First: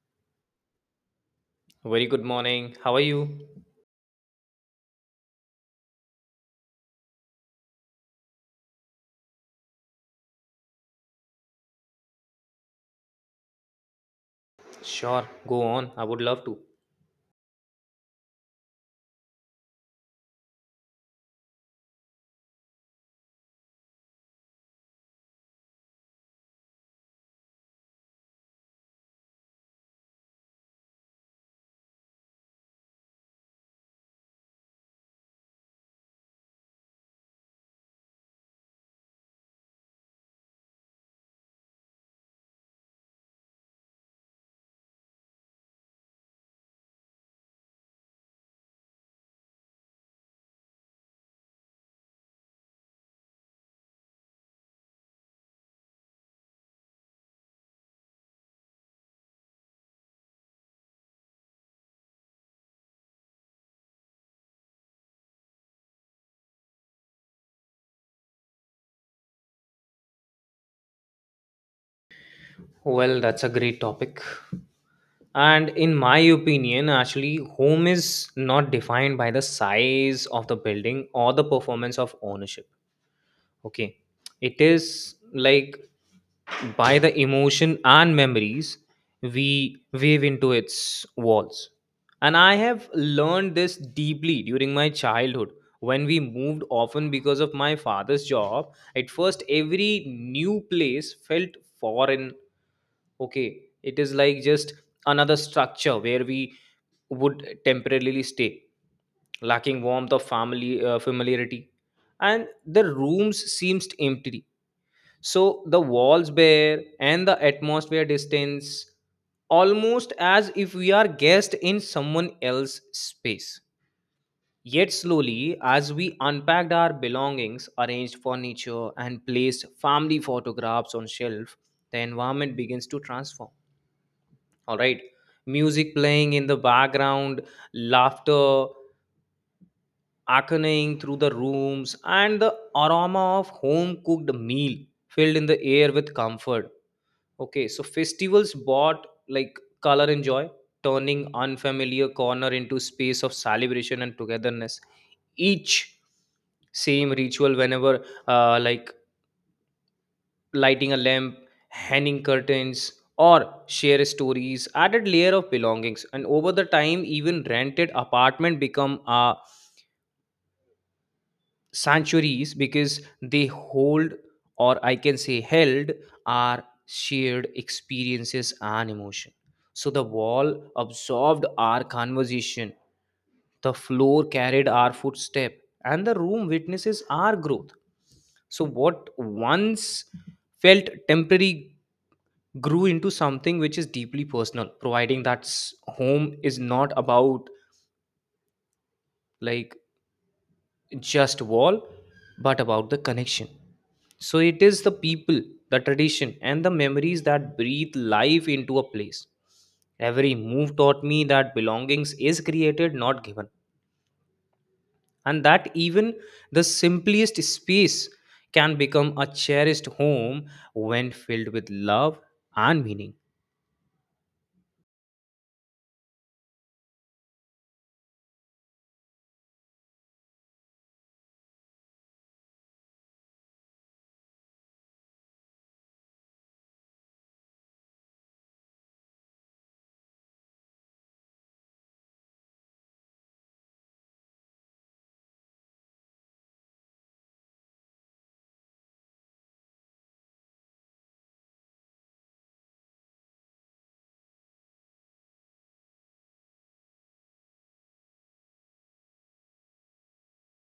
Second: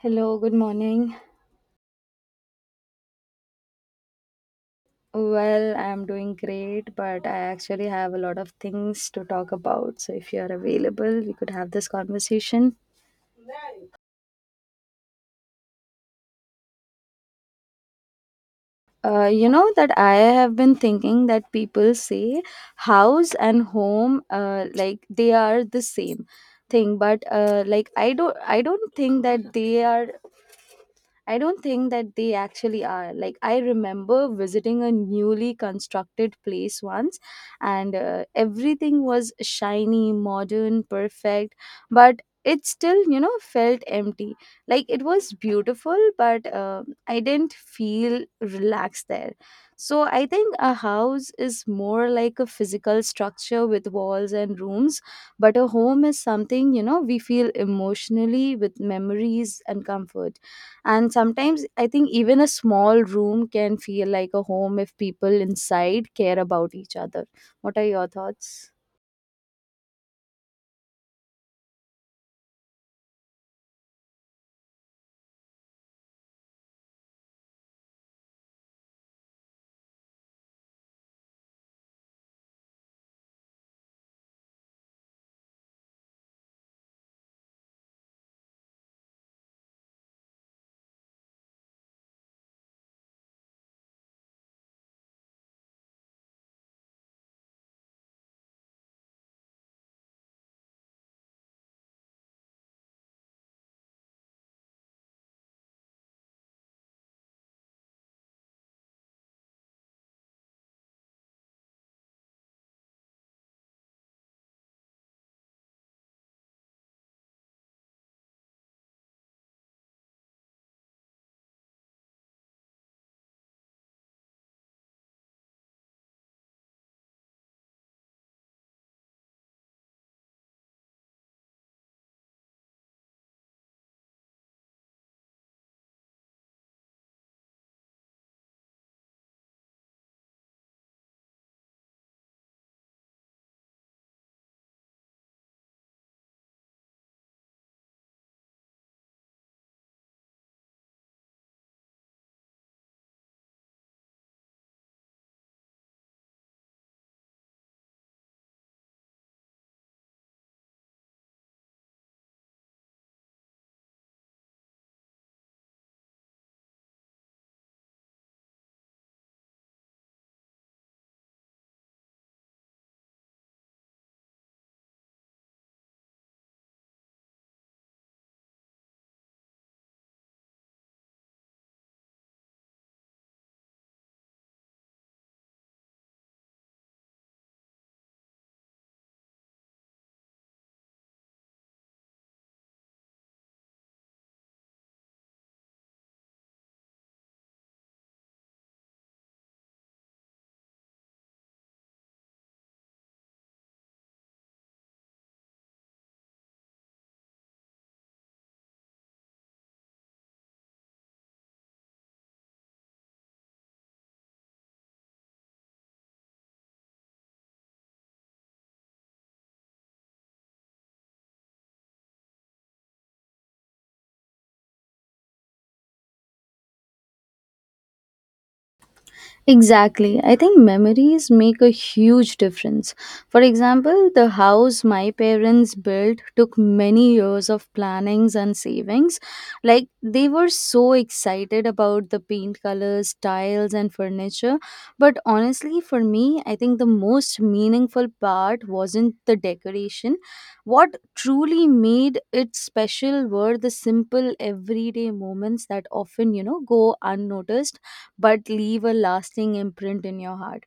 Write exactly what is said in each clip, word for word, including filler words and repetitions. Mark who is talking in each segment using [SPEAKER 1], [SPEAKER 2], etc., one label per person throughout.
[SPEAKER 1] Hello, good morning.
[SPEAKER 2] Very good morning. How are you?
[SPEAKER 1] Well, I'm doing great, but I actually have a lot of things to talk about. So, if you're available, we could have this conversation.
[SPEAKER 2] Sure, go on. I would love to.
[SPEAKER 1] Uh, you know that I have been thinking that people say house and home, uh, like they are the same thing, but uh, like I don't, I don't think that they are I don't think that they actually are. Like, I remember visiting a newly constructed place once, and uh, everything was shiny, modern, perfect, but it still, you know, felt empty. Like, it was beautiful, but uh, I didn't feel relaxed there. So, I think a house is more like a physical structure with walls and rooms, but a home is something, you know, we feel emotionally with memories and comfort. And sometimes I think even a small room can feel like a home if people inside care about each other. What are your thoughts?
[SPEAKER 2] Well, that's a great topic. And in my opinion, actually, home is not defined by the size of the building or the performance of ownership. Okay. It is like by the emotion and memories we weave into its walls. And I have learned this deeply during my childhood when we moved often because of my father's job. At first, every new place felt foreign. Okay. It is like just another structure where we would temporarily stay, lacking warmth of family uh, familiarity, and the rooms seems empty, so the walls bare and the atmosphere distance, almost as if we are guests in someone else's space. Yet slowly, as we unpacked our belongings, arranged furniture, and placed family photographs on shelf, the environment begins to transform. All right, music playing in the background, laughter echoing through the rooms, and the aroma of home cooked meal filled in the air with comfort. Okay, so festivals brought like color and joy, turning unfamiliar corner into space of celebration and togetherness. Each same ritual, whenever uh, like lighting a lamp, hanging curtains, or share stories, added layer of belongings. And over the time, even rented apartment become a sanctuaries, because they hold, or I can say held, our shared experiences and emotion. So the wall absorbed our conversation, the floor carried our footstep, and the room witnesses our growth. So what once felt temporary grew into something which is deeply personal, providing that s- home is not about like just wall, but about the connection. So it is the people, the tradition, and the memories that breathe life into a place. Every move taught me that belongings is created, not given, and that even the simplest space can become a cherished home when filled with love and meaning.
[SPEAKER 1] Exactly. I think memories make a huge difference. For example, the house my parents built took many years of plannings and savings. Like, they were so excited about the paint colors, tiles and furniture, but honestly for me, I think the most meaningful part wasn't the decoration. What truly made it special were the simple everyday moments that often, you know, go unnoticed but leave a lasting imprint in your heart.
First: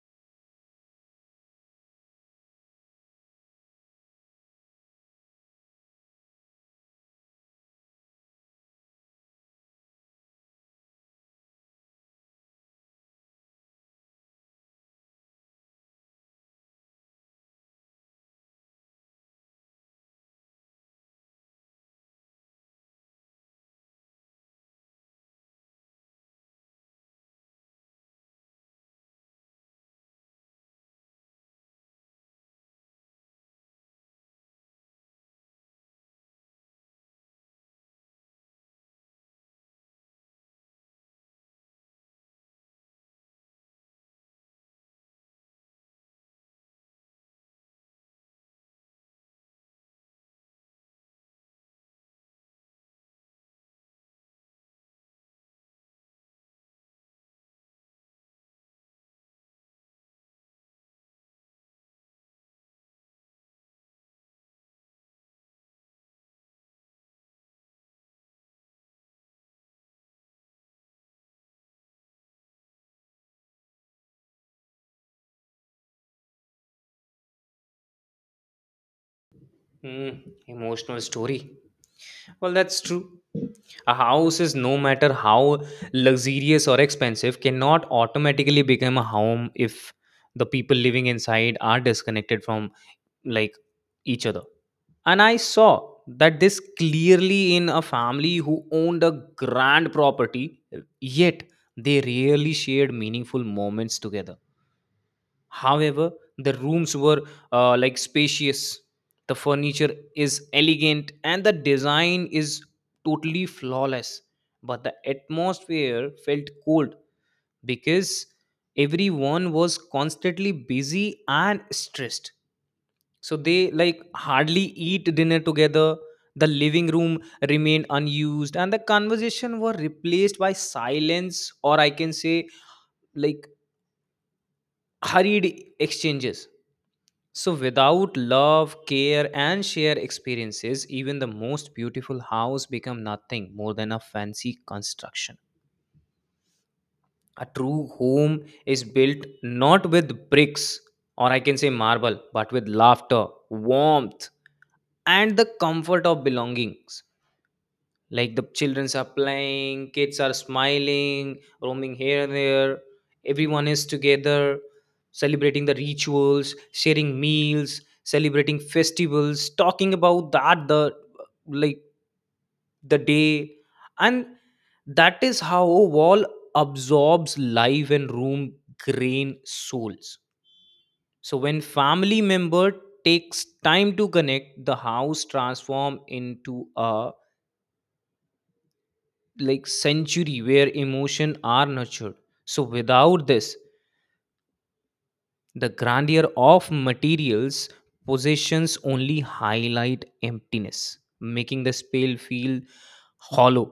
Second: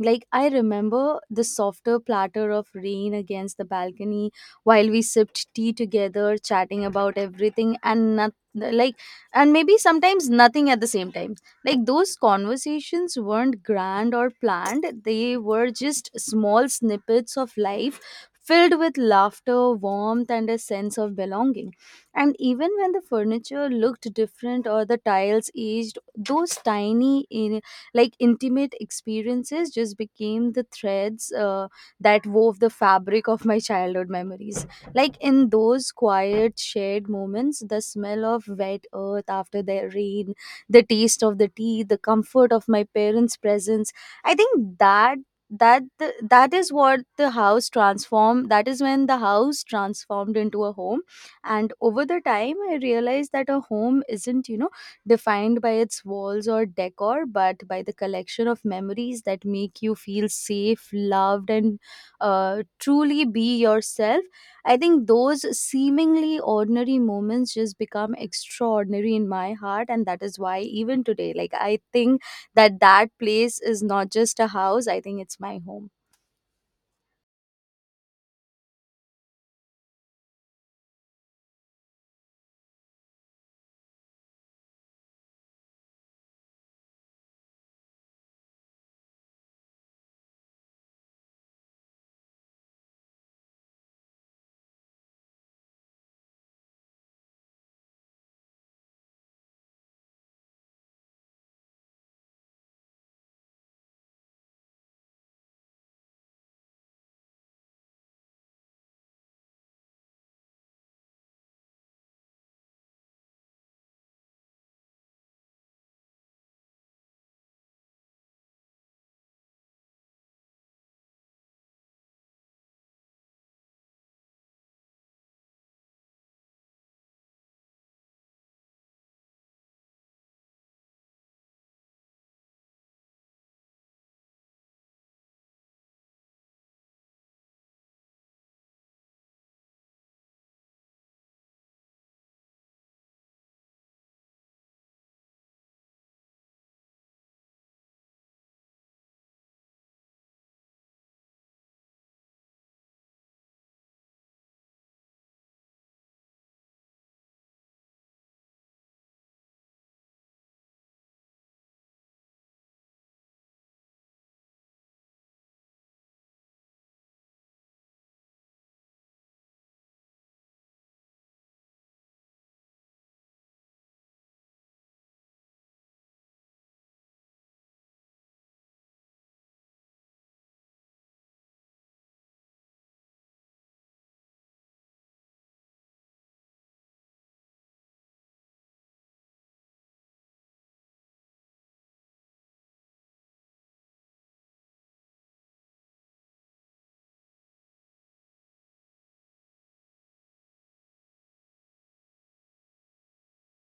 [SPEAKER 1] Like, I remember the softer platter of rain against the balcony while we sipped tea together, chatting about everything and not, like, and maybe sometimes nothing at the same time. Like, those conversations weren't grand or planned, they were just small snippets of life filled with laughter, warmth, and a sense of belonging. And even when the furniture looked different or the tiles aged, those tiny in, like, intimate experiences just became the threads uh, that wove the fabric of my childhood memories. Like, in those quiet shared moments, the smell of wet earth after the rain, the taste of the tea, the comfort of my parents presence, i think that that the, that is what the house transformed, that is when the house transformed into a home. And over the time, I realized that a home isn't, you know, defined by its walls or decor, but by the collection of memories that make you feel safe, loved, and uh, truly be yourself. I think those seemingly ordinary moments just become extraordinary in my heart, and that is why even today, like, I think that that place is not just a house. I think it's my home.
[SPEAKER 2] Hmm, emotional story. Well, that's true. A house is, no matter how luxurious or expensive, cannot automatically become a home if the people living inside are disconnected from like each other. And I saw that this clearly in a family who owned a grand property, yet they rarely shared meaningful moments together. However, the rooms were uh, like spacious, the furniture is elegant, and the design is totally flawless. But the atmosphere felt cold because everyone was constantly busy and stressed. So they like hardly eat dinner together. The living room remained unused, and the conversation were replaced by silence, or I can say, like hurried exchanges. So, without love, care, and shared experiences, even the most beautiful house become nothing more than a fancy construction. A true home is built not with bricks, or I can say marble, but with laughter, warmth, and the comfort of belongings. Like the childrens are playing, kids are smiling, roaming here and there. Everyone is together, celebrating the rituals, sharing meals, celebrating festivals, talking about that the like the day, and that is how wall absorbs life and room grain souls. So when family member takes time to connect, the house transform into a like century where emotion are nurtured. So without this, the grandeur of materials possessions only highlight emptiness, making the spell feel hollow.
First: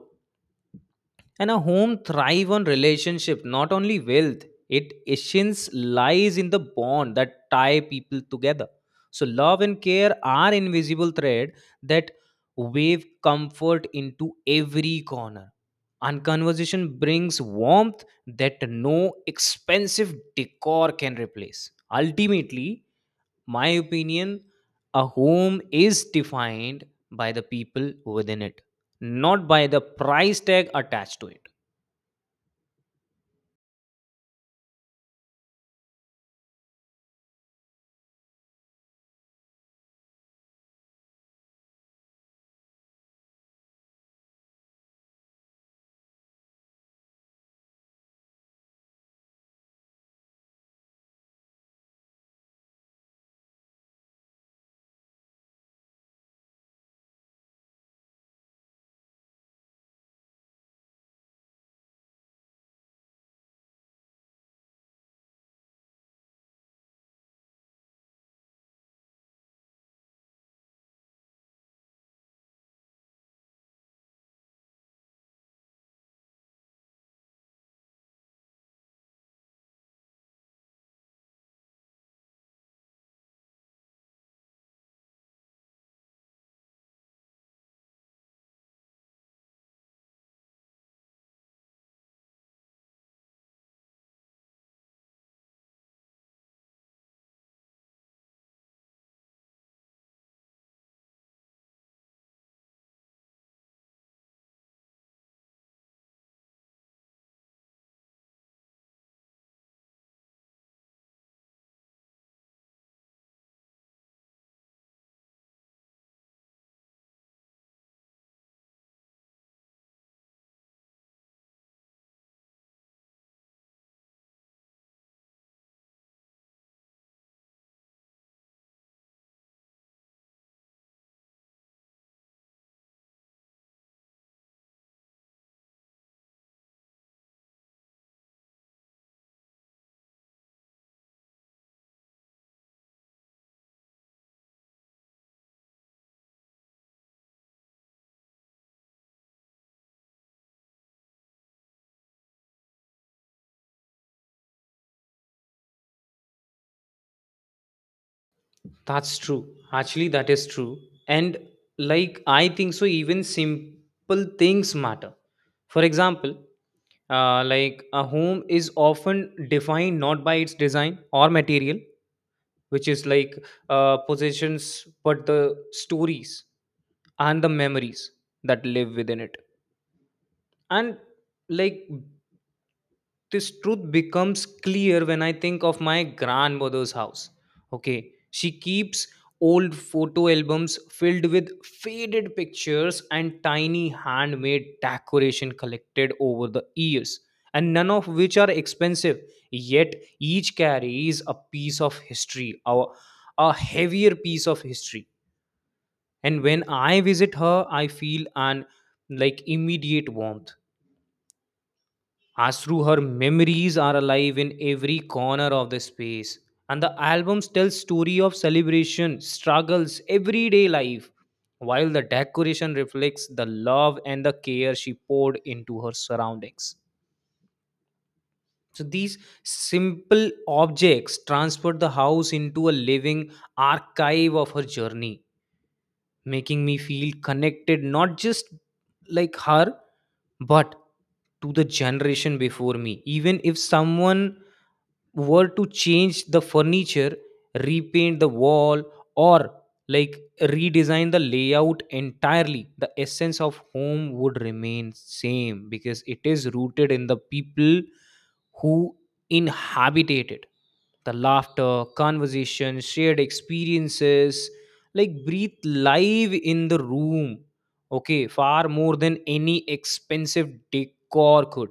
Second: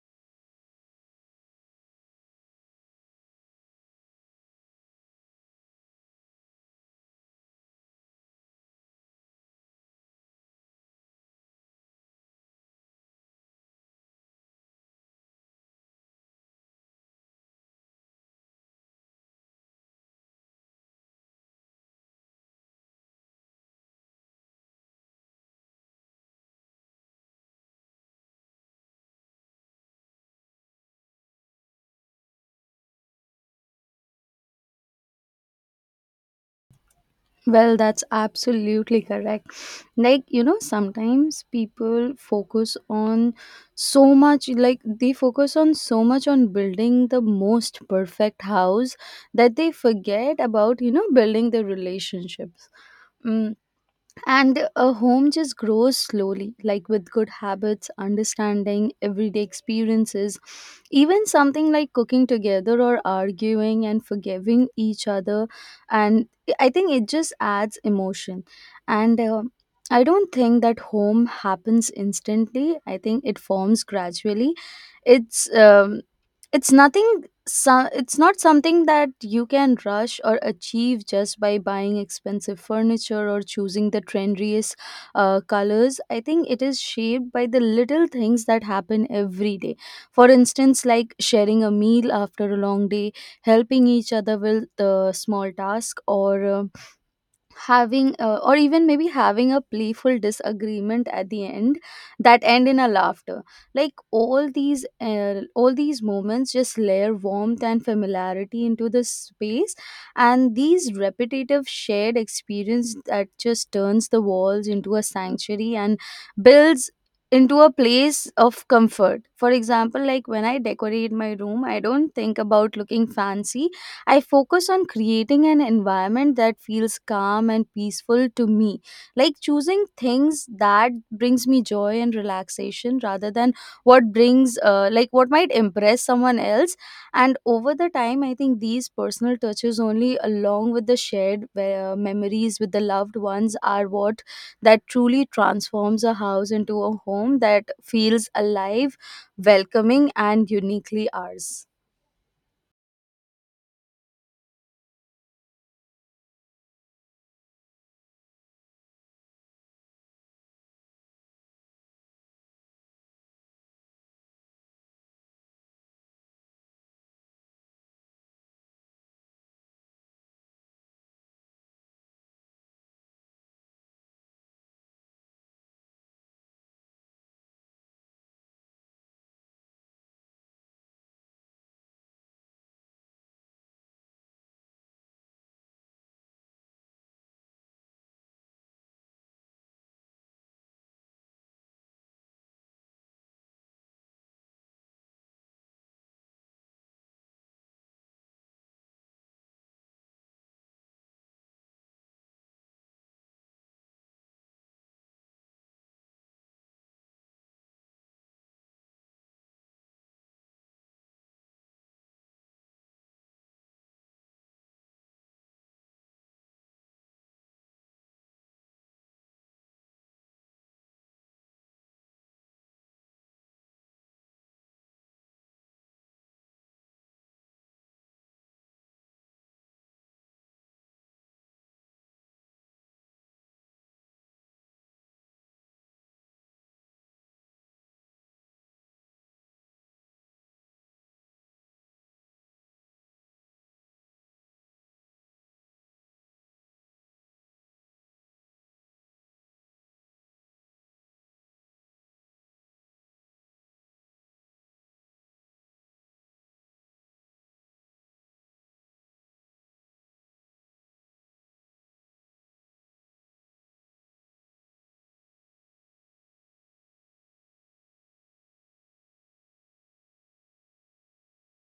[SPEAKER 2] And a home thrive on relationship, not only wealth. It essence lies in the bond that tie people together. So love and care are invisible thread that wave comfort into every corner. And conversation brings warmth that no expensive decor can replace. Ultimately, my opinion, a home is defined by the people within it, not by the price tag attached to it.
[SPEAKER 1] Well, that's absolutely correct. Like, you know, sometimes people focus on so much, like, they focus on so much on building the most perfect house that they forget about, you know, building the relationships. Mm. And a home just grows slowly, like with good habits, understanding, everyday experiences. Even something like cooking together or arguing and forgiving each other. And I think it just adds emotion. And uh, I don't think that home happens instantly. I think it forms gradually. It's um, it's nothing so, it's not something that you can rush or achieve just by buying expensive furniture or choosing the trendiest uh, colors. I think it is shaped by the little things that happen every day. For instance, like sharing a meal after a long day, helping each other with the small task, or uh, having uh, or even maybe having a playful disagreement at the end that end in a laughter. Like, all these uh, all these moments just layer warmth and familiarity into the space, and these repetitive shared experience that just turns the walls into a sanctuary and builds into a place of comfort. For example, like when I decorate my room, I don't think about looking fancy. I focus on creating an environment that feels calm and peaceful to me, like choosing things that brings me joy and relaxation rather than what brings uh, like what might impress someone else. And over the time, I think these personal touches only along with the shared uh, memories with the loved ones are what that truly transforms a house into a home that feels alive, welcoming and uniquely ours.
[SPEAKER 2] That's true. Actually, that is true. And like I think so, even simple things matter. For example, uh, like a home is often defined not by its design or material, which is like uh, possessions, but the stories and the memories that live within it. And like this truth becomes clear when I think of my grandmother's house. Okay, she keeps old photo albums filled with faded pictures and tiny handmade decoration collected over the years, and none of which are expensive. Yet each carries a piece of history, or a heavier piece of history. And when I visit her, I feel an like immediate warmth Asru, her memories are alive in every corner of the space. And the albums tell story of celebration, struggles, everyday life, while the decoration reflects the love and the care she poured into her surroundings. So these simple objects transport the house into a living archive of her journey, making me feel connected, not just like her, but to the generation before me. Even if someone were to change the furniture, repaint the wall, or like redesign the layout entirely, the essence of home would remain same, because it is rooted in the people who inhabited it. The laughter, conversation, shared experiences like breathe live in the room, okay, far more than any expensive decor could.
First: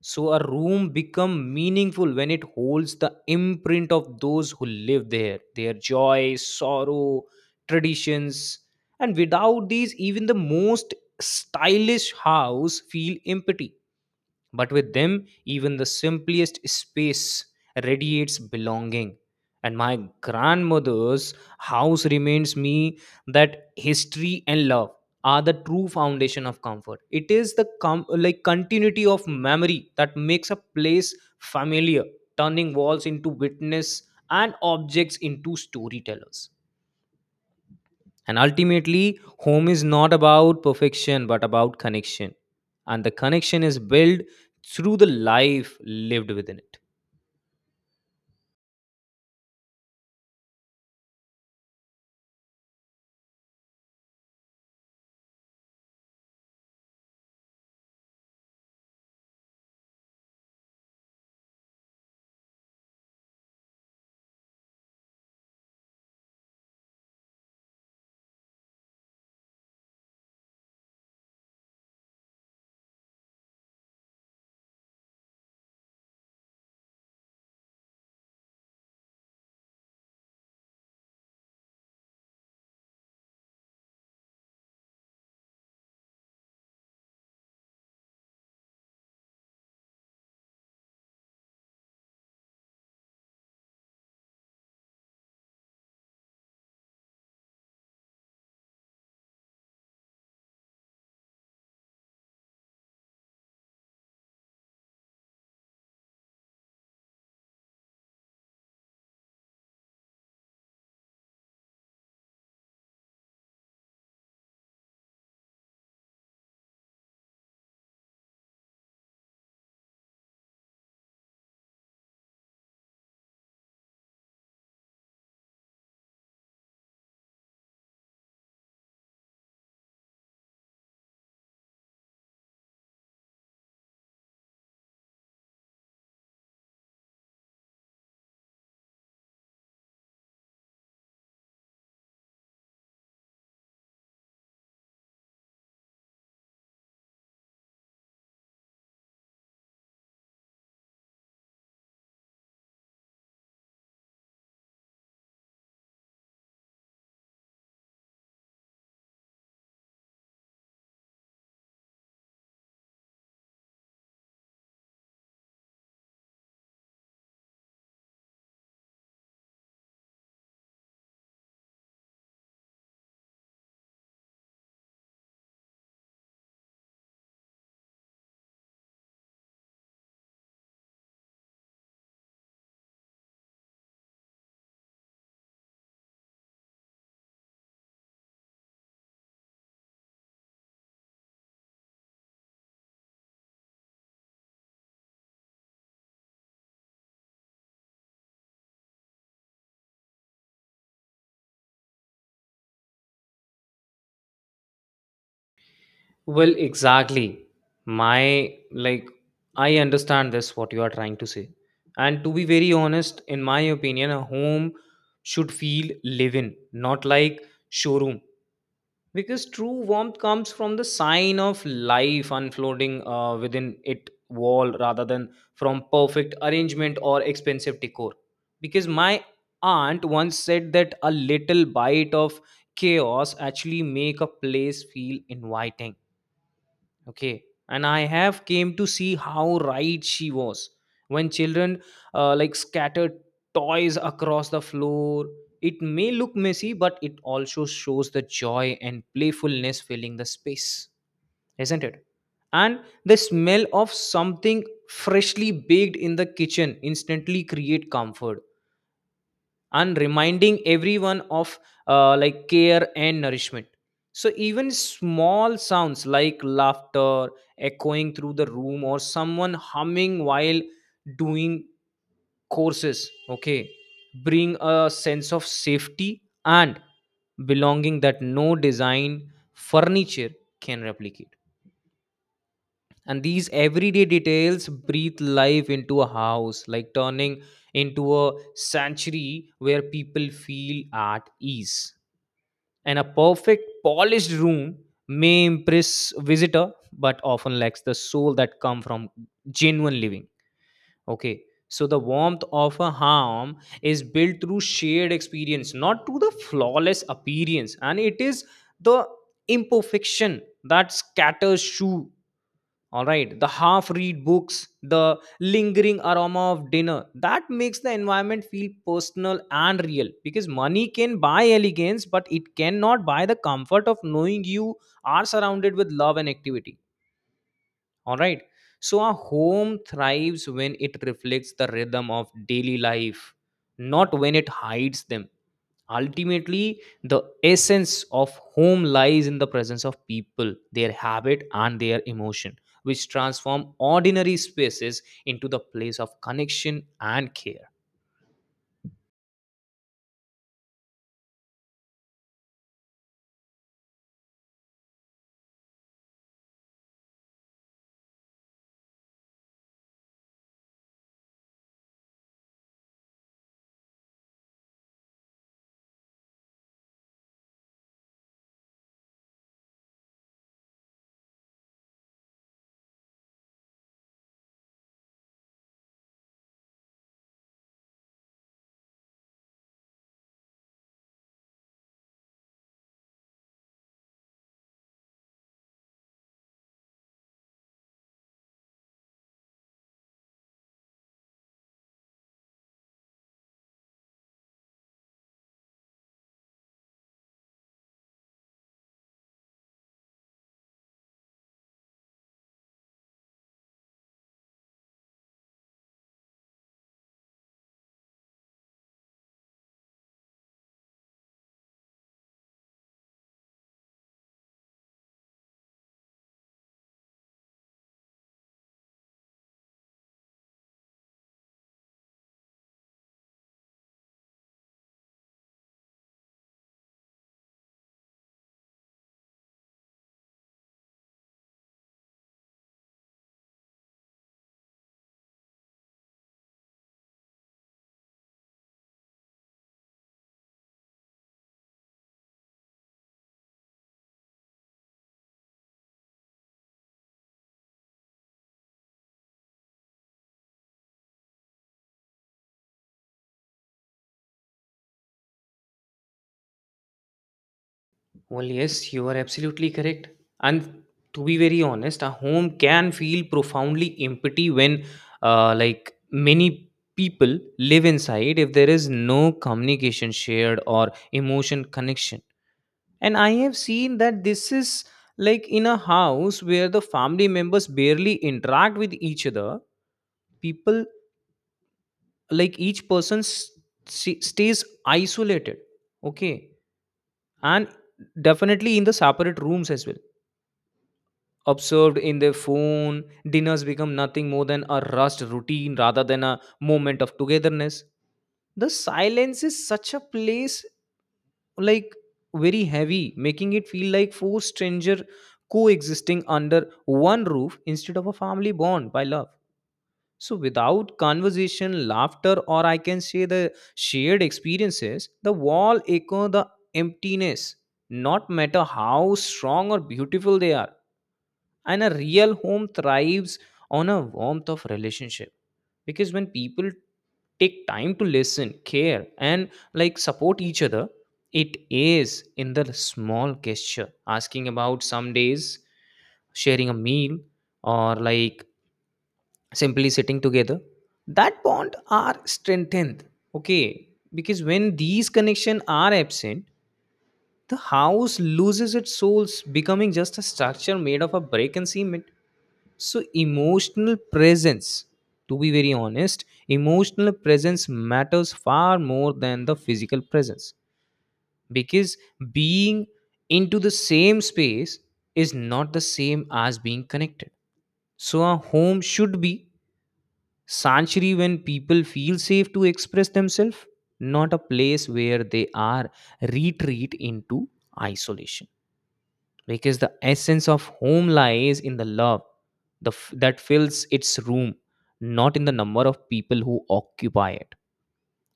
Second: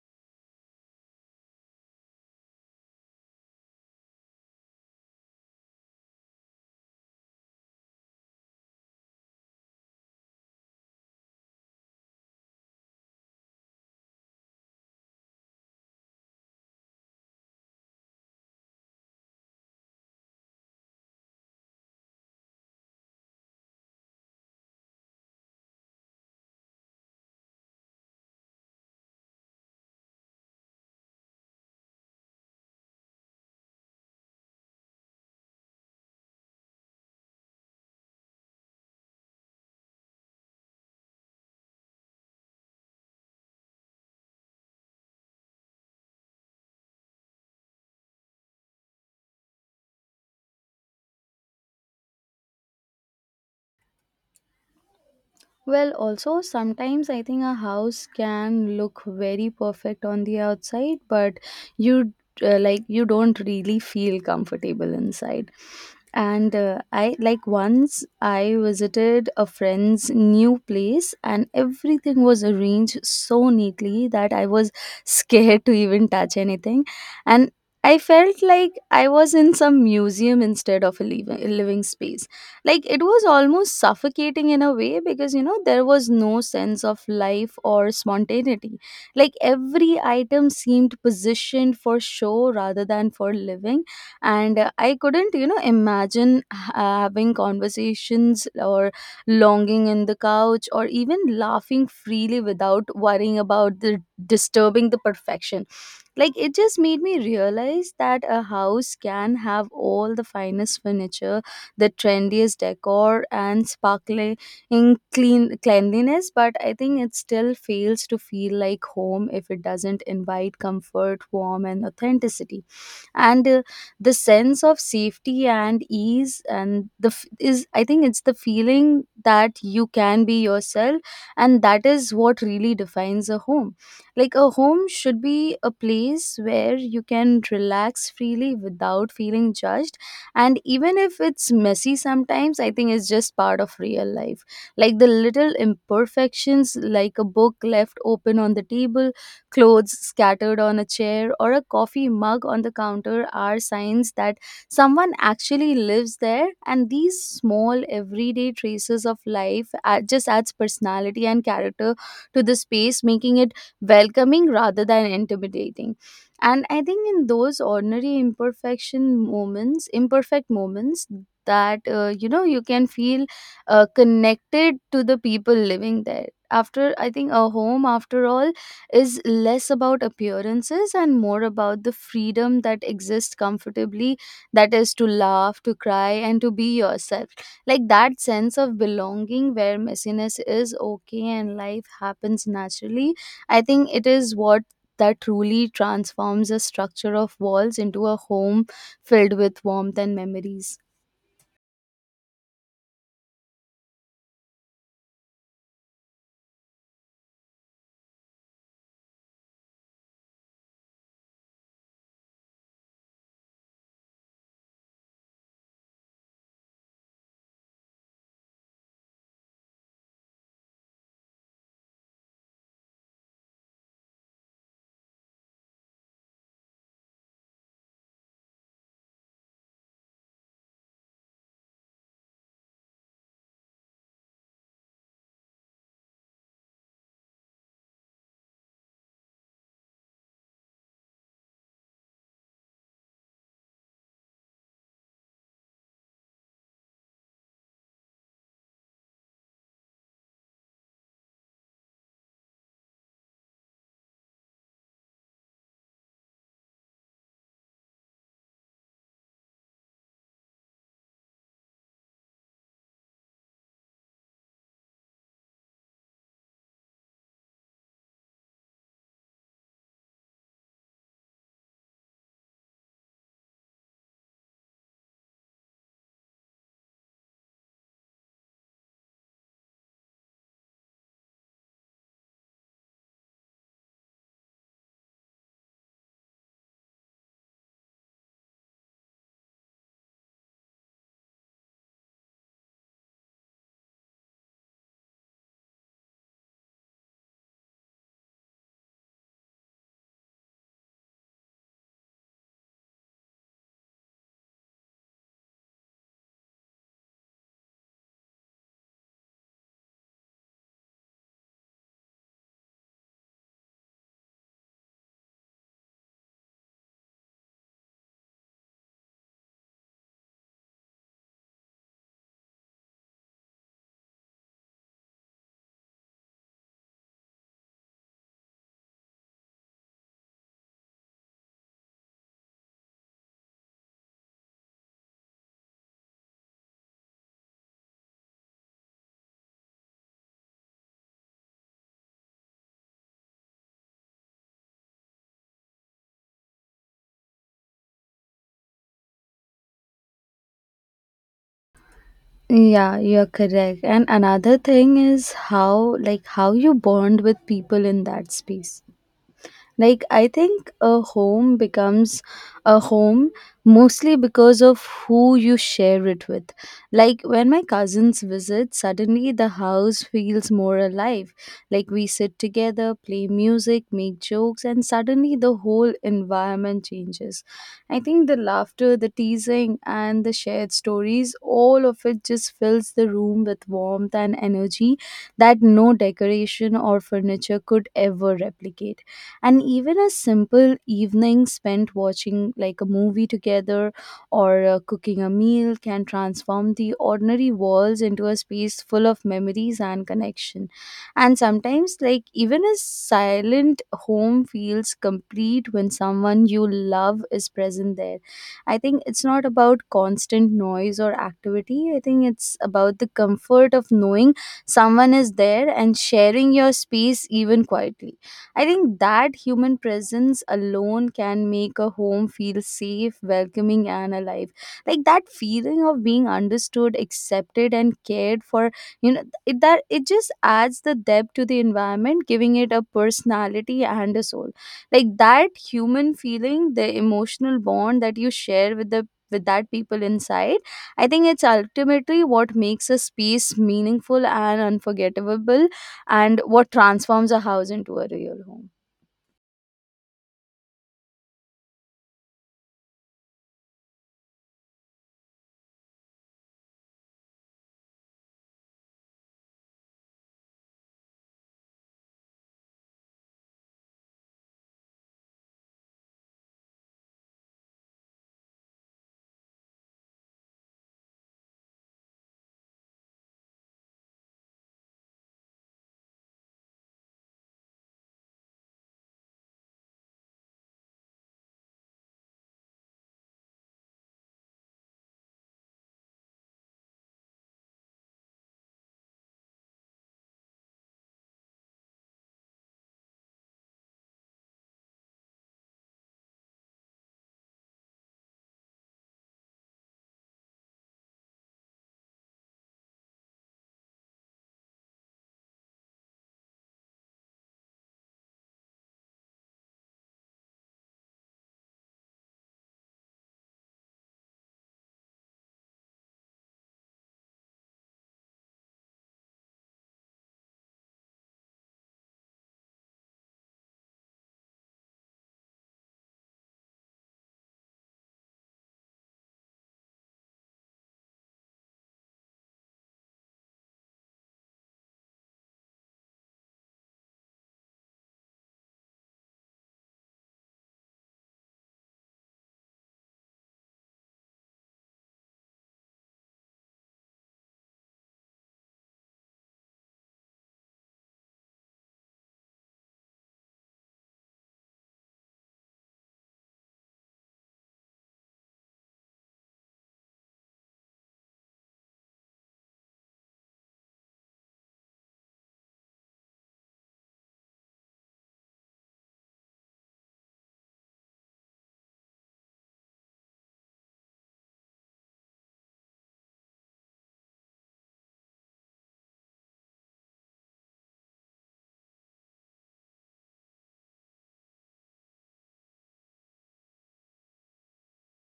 [SPEAKER 2] So a room become meaningful when it holds the imprint of those who live there, their joy, sorrow, traditions. And without these, even the most stylish house feel empty, but with them, even the simplest space radiates belonging. And my grandmother's house reminds me that history and love are the true foundation of comfort. It is the com- like continuity of memory that makes a place familiar, turning walls into witness and objects into storytellers. And ultimately, home is not about perfection, but about connection. And the connection is built through the life lived within it.
[SPEAKER 1] Well, also, sometimes I think a house can look very perfect on the outside, but you uh, like you don't really feel comfortable inside. And uh, I, like, once I visited a friend's new place, and everything was arranged so neatly that I was scared to even touch anything. And I felt like I was in some museum instead of a living, living space. Like, it was almost suffocating in a way, because you know, there was no sense of life or spontaneity. Like, every item seemed positioned for show rather than for living. And uh, I couldn't, you know, imagine ha- having conversations or longing in the couch or even laughing freely without worrying about the disturbing the perfection. Like, it just made me realize that a house can have all the finest furniture, the trendiest decor and sparkling clean cleanliness, but I think it still fails to feel like home if it doesn't invite comfort, warmth and authenticity. And uh, the sense of safety and ease and the f- is I think it's the feeling that you can be yourself, and that is what really defines a home. Like, a home should be a place where you can relax freely without feeling judged, and even if it's messy sometimes, I think it's just part of real life. Like, the little imperfections, like a book left open on the table, clothes scattered on a chair or a coffee mug on the counter are signs that someone actually lives there, and these small, everyday traces of life add, just adds personality and character to the space, making it welcoming rather than intimidating. And I think in those ordinary imperfection moments, imperfect moments, that uh, you know, you can feel uh, connected to the people living there. After, I think a home, after all, is less about appearances and more about the freedom that exists comfortably, that is to laugh, to cry and to be yourself. Like, that sense of belonging where messiness is okay and life happens naturally, I think it is what that truly transforms a structure of walls into a home filled with warmth and memories.
[SPEAKER 2] Well, exactly. My, like, I understand this, what you are trying to say. And to be very honest, in my opinion, a home should feel live in, not like showroom. Because true warmth comes from the sign of life unfolding uh, within it wall, rather than from perfect arrangement or expensive decor. Because my aunt once said that a little bite of chaos actually make a place feel inviting. Okay. And I have came to see how right she was. When children uh, like scattered toys across the floor, it may look messy, but it also shows the joy and playfulness filling the space, isn't it? And the smell of something freshly baked in the kitchen instantly create comfort, and reminding everyone of uh, like care and nourishment. So even small sounds like laughter echoing through the room, or someone humming while doing courses, okay, bring a sense of safety and belonging that no design furniture can replicate. And these everyday details breathe life into a house, like turning into a sanctuary where people feel at ease. And a perfect polished room may impress visitor, but often lacks the soul that come from genuine living. Okay. So the warmth of a home is built through shared experience, not through the flawless appearance. And it is the imperfection that scatters shoe, all right, the half read books, the lingering aroma of dinner, that makes the environment feel personal and real. Because money can buy elegance, but it cannot buy the comfort of knowing you are surrounded with love and activity. All right. So our home thrives when it reflects the rhythm of daily life, not when it hides them. Ultimately, the essence of home lies in the presence of people, their habit, and their emotion, which transform ordinary spaces into the place of connection and care.
[SPEAKER 1] Yeah, you're correct, and another thing is how, like, how you bond with people in that space. Like, I think a home becomes a home mostly because of who you share it with. Like, when my cousins visit, suddenly the house feels more alive. Like, we sit together, play music, make jokes, and suddenly the whole environment changes. I think the laughter, the teasing, and the shared stories, all of it just fills the room with warmth and energy that no decoration or furniture could ever replicate. And even a simple evening spent watching like a movie together or uh, cooking a meal can transform the ordinary walls into a space full of memories and connection. And sometimes, like, even a silent home feels complete when someone you love is present there. I think it's not about constant noise or activity, I think it's about the comfort of knowing someone is there and sharing your space even quietly. I think that human presence alone can make a home feel safe, welcoming, and alive. Like that feeling of being understood, accepted, and cared for, you know, it, that it just adds the depth to the environment, giving it a personality and a soul. Like that human feeling, the emotional bond that you share with the with that people inside, I think it's ultimately what makes a space meaningful and unforgettable and what transforms a house into a real home.
[SPEAKER 2] Well, yes, you are absolutely correct. And to be very honest, a home can feel profoundly empty when, uh, like, many people live inside if there is no communication shared or emotion connection. And I have seen that this is like in a house where the family members barely interact with each other, people, like, each person s- s- stays isolated. Okay. And definitely in the separate rooms as well, observed in their phone, dinners become nothing more than a rushed routine rather than a moment of togetherness. The silence is such a place, like very heavy, making it feel like four strangers coexisting under one roof instead of a family bond by love. So without conversation, laughter, or I can say the shared experiences, the wall echo the emptiness, not matter how strong or beautiful they are. And a real home thrives on a warmth of relationship, because when people take time to listen, care, and like support each other, it is in the small gesture, asking about some days, sharing a meal, or like simply sitting together, that bond are strengthened. Okay. Because when these connection are absent, the house loses its souls, becoming just a structure made of a break and cement. So, emotional presence, to be very honest, emotional presence matters far more than the physical presence, because being into the same space is not the same as being connected. So, a home should be sanctuary when people feel safe to express themselves, not a place where they are retreat into isolation, because the essence of home lies in the love the f- that fills its room, not in the number of people who occupy it.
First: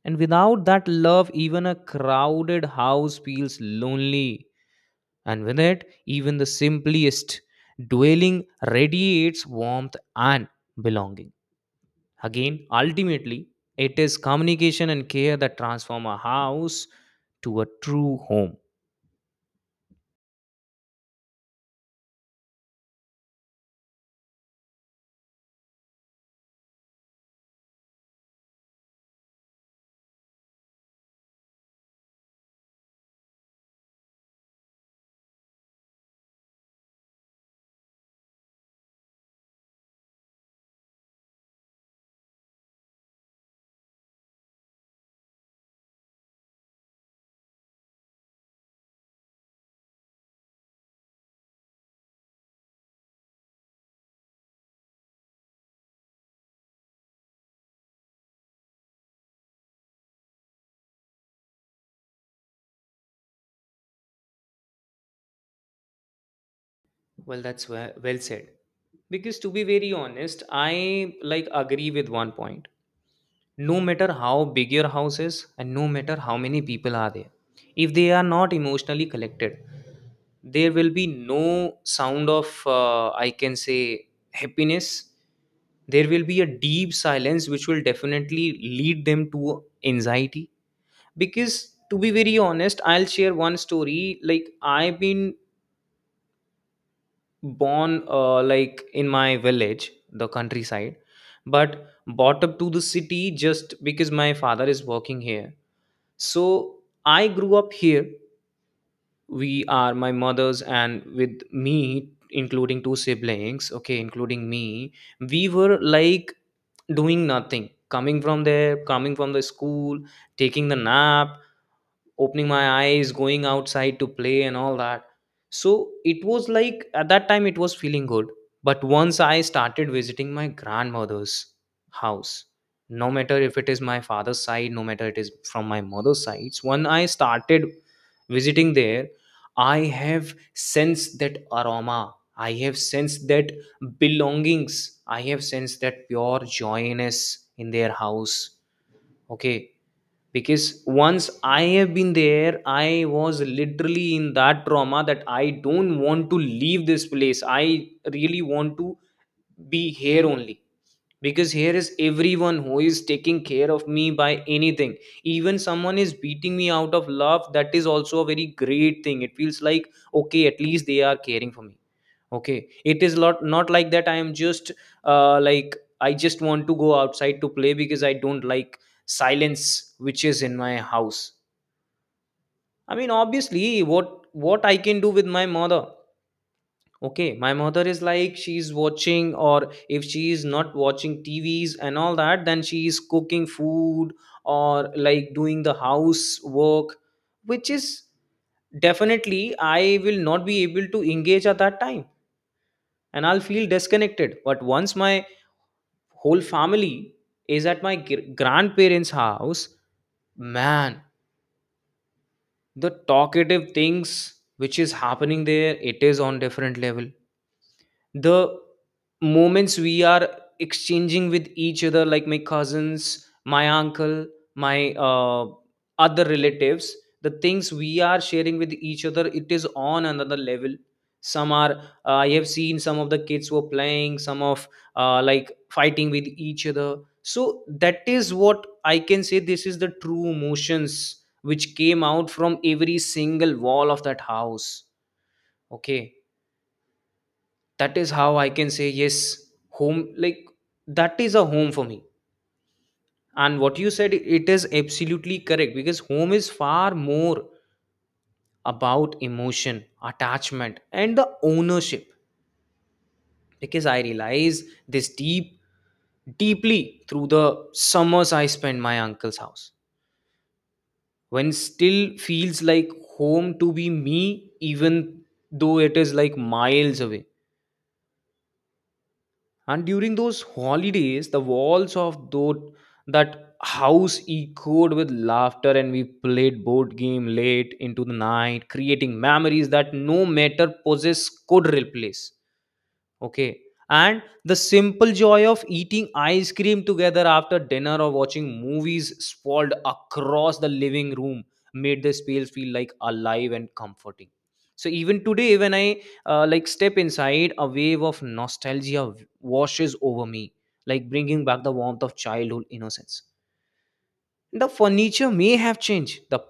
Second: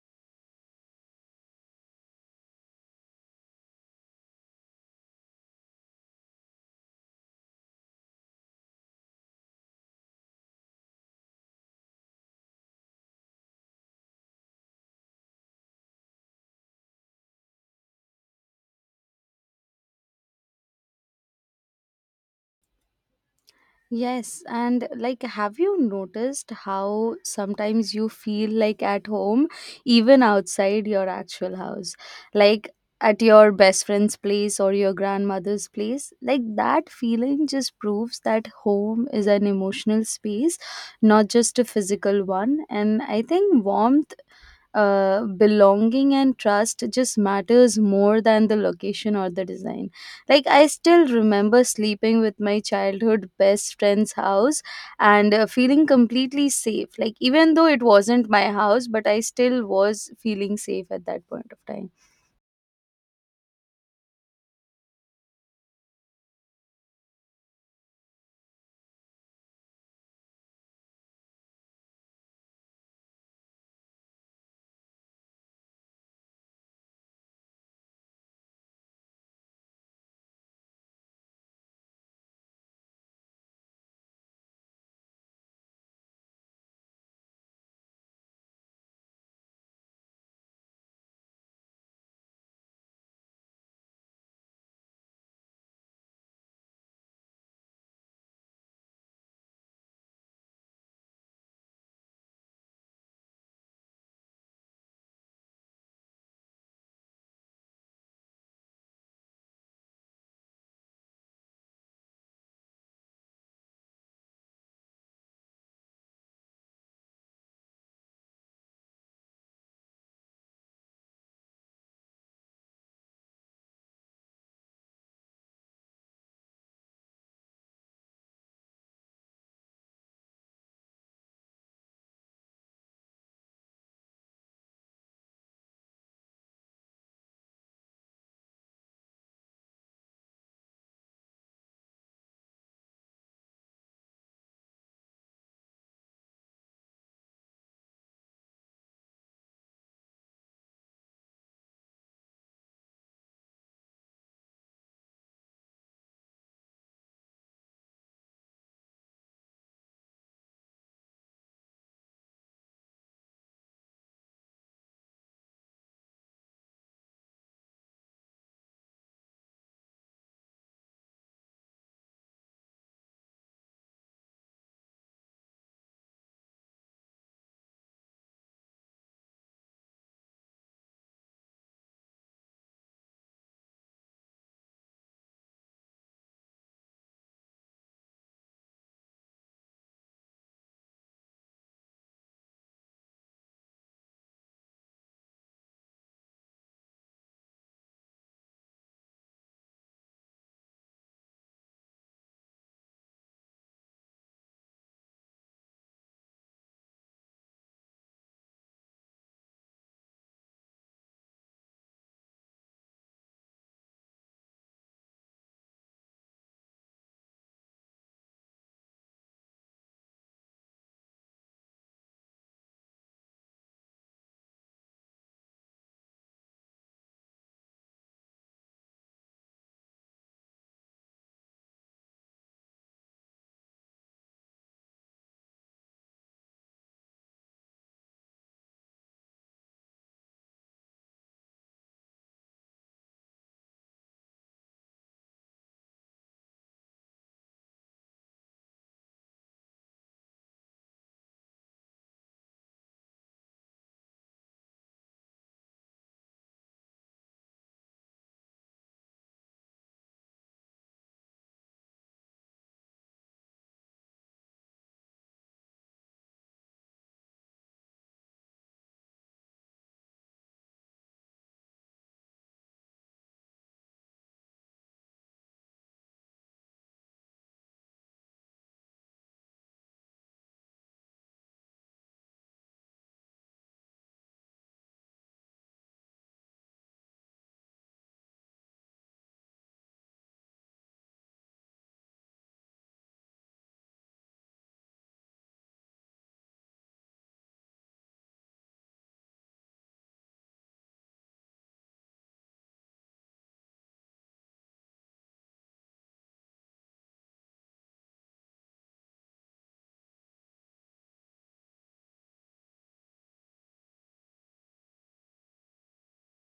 [SPEAKER 2] And without that love, even a crowded house feels lonely, and with it even the simplest dwelling radiates warmth and belonging. Again, ultimately it is communication and care that transform a house to a true home.
[SPEAKER 1] Yes, and like, have you noticed how sometimes you feel like at home, even outside your actual house? Like, at your best friend's place or your grandmother's place, like that feeling just proves that home is an emotional space, not just a physical one. And I think warmth, uh, belonging and trust just matters more than the location or the design. Like, I still remember sleeping with my childhood best friend's house and uh, feeling completely safe, like even though it wasn't my house, but I still was feeling safe at that point of time.
[SPEAKER 2] Well, that's well, well said. Because to be very honest, I like agree with one point. No matter how big your house is, and no matter how many people are there, if they are not emotionally collected, there will be no sound of, uh, I can say, happiness. There will be a deep silence which will definitely lead them to anxiety. Because to be very honest, I'll share one story. Like, I've been born uh, like in my village, the countryside, but brought up to the city just because my father is working here. So I grew up here. We are my mother's and with me including two siblings, okay, including me. We were like doing nothing, coming from there, coming from the school, taking the nap, opening my eyes, going outside to play and all that. So it was like, at that time, it was feeling good. But once I started visiting my grandmother's house, no matter if it is my father's side, no matter it is from my mother's sides, when I started visiting there, I have sensed that aroma, I have sensed that belongings, I have sensed that pure joyness in their house. Okay. Because once I have been there, I was literally in that trauma that I don't want to leave this place. I really want to be here only, because here is everyone who is taking care of me by anything. Even someone is beating me out of love, that is also a very great thing, it feels like. Okay, at least they are caring for me. Okay, it is not not like that. I am just uh, like I just want to go outside to play because I don't like silence which is in my house. I mean, obviously, what what I can do with my mother. Okay, my mother is like, she's watching, or if she is not watching TVs and all that, then she is cooking food or like doing the house work, which is definitely I will not be able to engage at that time, and I'll feel disconnected. But once my whole family is at my gr- grandparents house, man, the talkative things which is happening there, it is on different level. The moments we are exchanging with each other, like my cousins, my uncle, my uh, other relatives, the things we are sharing with each other, it is on another level. Some are, uh, I have seen some of the kids were playing, some of uh, like fighting with each other. So that is what I can say, this is the true emotions which came out from every single wall of that house. Okay, that is how I can say, yes, home, like that is a home for me. And what you said, it is absolutely correct, because home is far more about emotion, attachment, and the ownership. Because I realize this deep deeply through the summers I spend my uncle's house, when still feels like home to be me, even though it is like miles away. And during those holidays, the walls of those, that house echoed with laughter, and we played board game late into the night, creating memories that no matter possess could replace. Okay. And the simple joy of eating ice cream together after dinner, or watching movies sprawled across the living room, made the space feel like alive and comforting. So even today, when I uh, like step inside, a wave of nostalgia washes over me, like bringing back the warmth of childhood innocence. The furniture may have changed, the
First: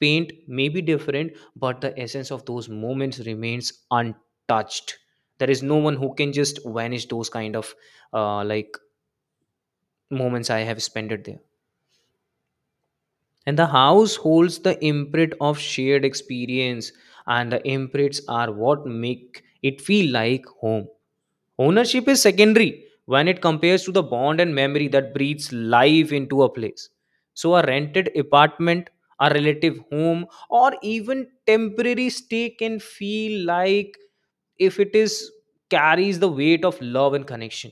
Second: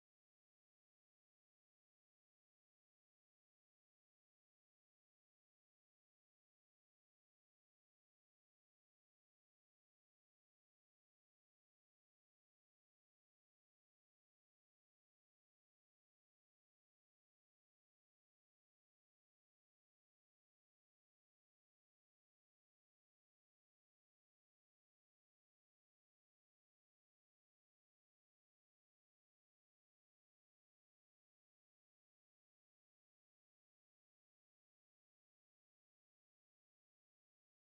[SPEAKER 2] paint may be different, but the essence of those moments remains untouched. There is no one who can just vanish those kind of uh, like moments I have spent it there. And the house holds the imprint of shared experience, and the imprints are what make it feel like home. Ownership is secondary when it compares to the bond and memory that breathes life into a place. So, a rented apartment, a relative home, or even temporary stay can feel like, if it is, carries the weight of love and connection,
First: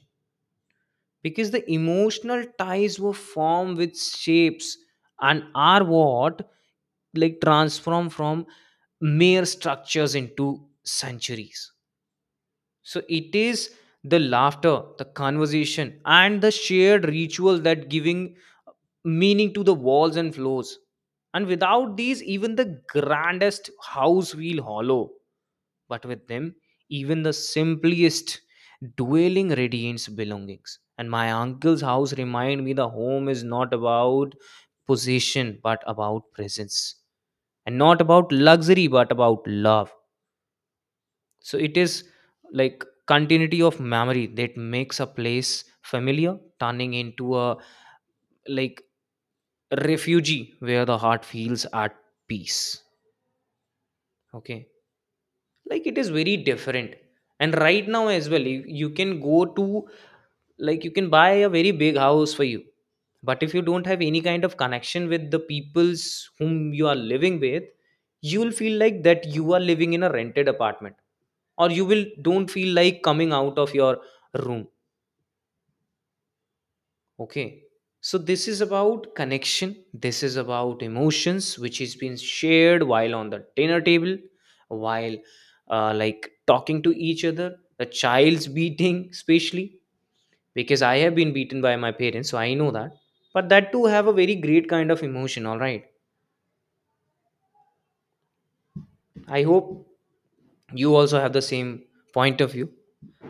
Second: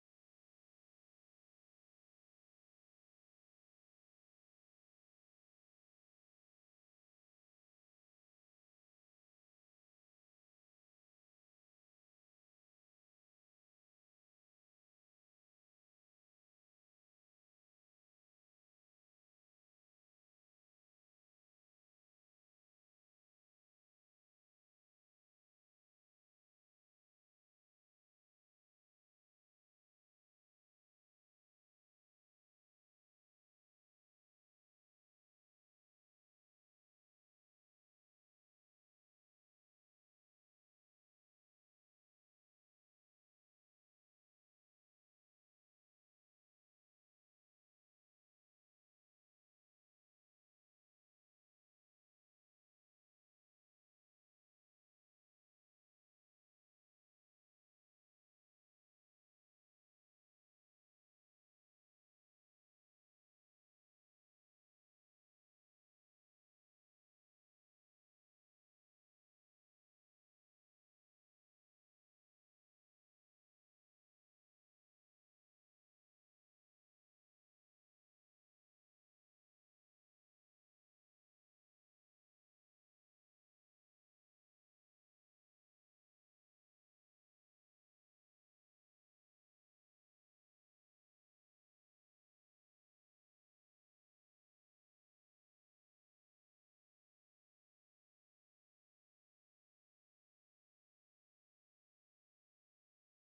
[SPEAKER 2] because the emotional ties were formed with shapes and are what like transform from mere structures into centuries. So it is the laughter, the conversation, and the shared ritual that giving meaning to the walls and floors. And without these, even the grandest house feel hollow. But with them, even the simplest dwelling radiates belongings. And my uncle's house remind me the home is not about possession, but about presence. And not about luxury, but about love. So it is like continuity of memory that makes a place familiar, turning into a, like, refugee where the heart feels at peace. Okay, like it is very different. And right now as well, you, you can go to, like, you can buy a very big house for you. But if you don't have any kind of connection with the peoples whom you are living with, you will feel like that you are living in a rented apartment, or you will don't feel like coming out of your room. Okay. So this is about connection. This is about emotions, which is being shared while on the dinner table, while uh, like talking to each other. The child's beating, especially because I have been beaten by my parents, so I know that. But that too have a very great kind of emotion. All right. I hope you also have the same point of view.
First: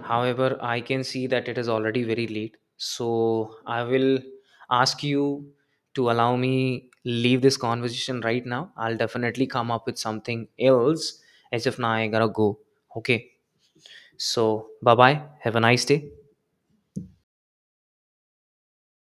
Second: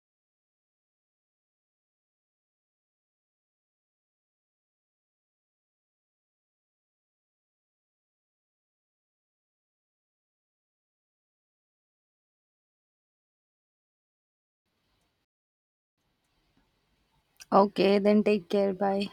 [SPEAKER 2] However, I can see that it is already very late. So I will ask you to allow me leave this conversation right now. I'll definitely come up with something else, as if now I gotta go. Okay. So bye bye. Have a nice day.
[SPEAKER 1] Okay, then take care. Bye.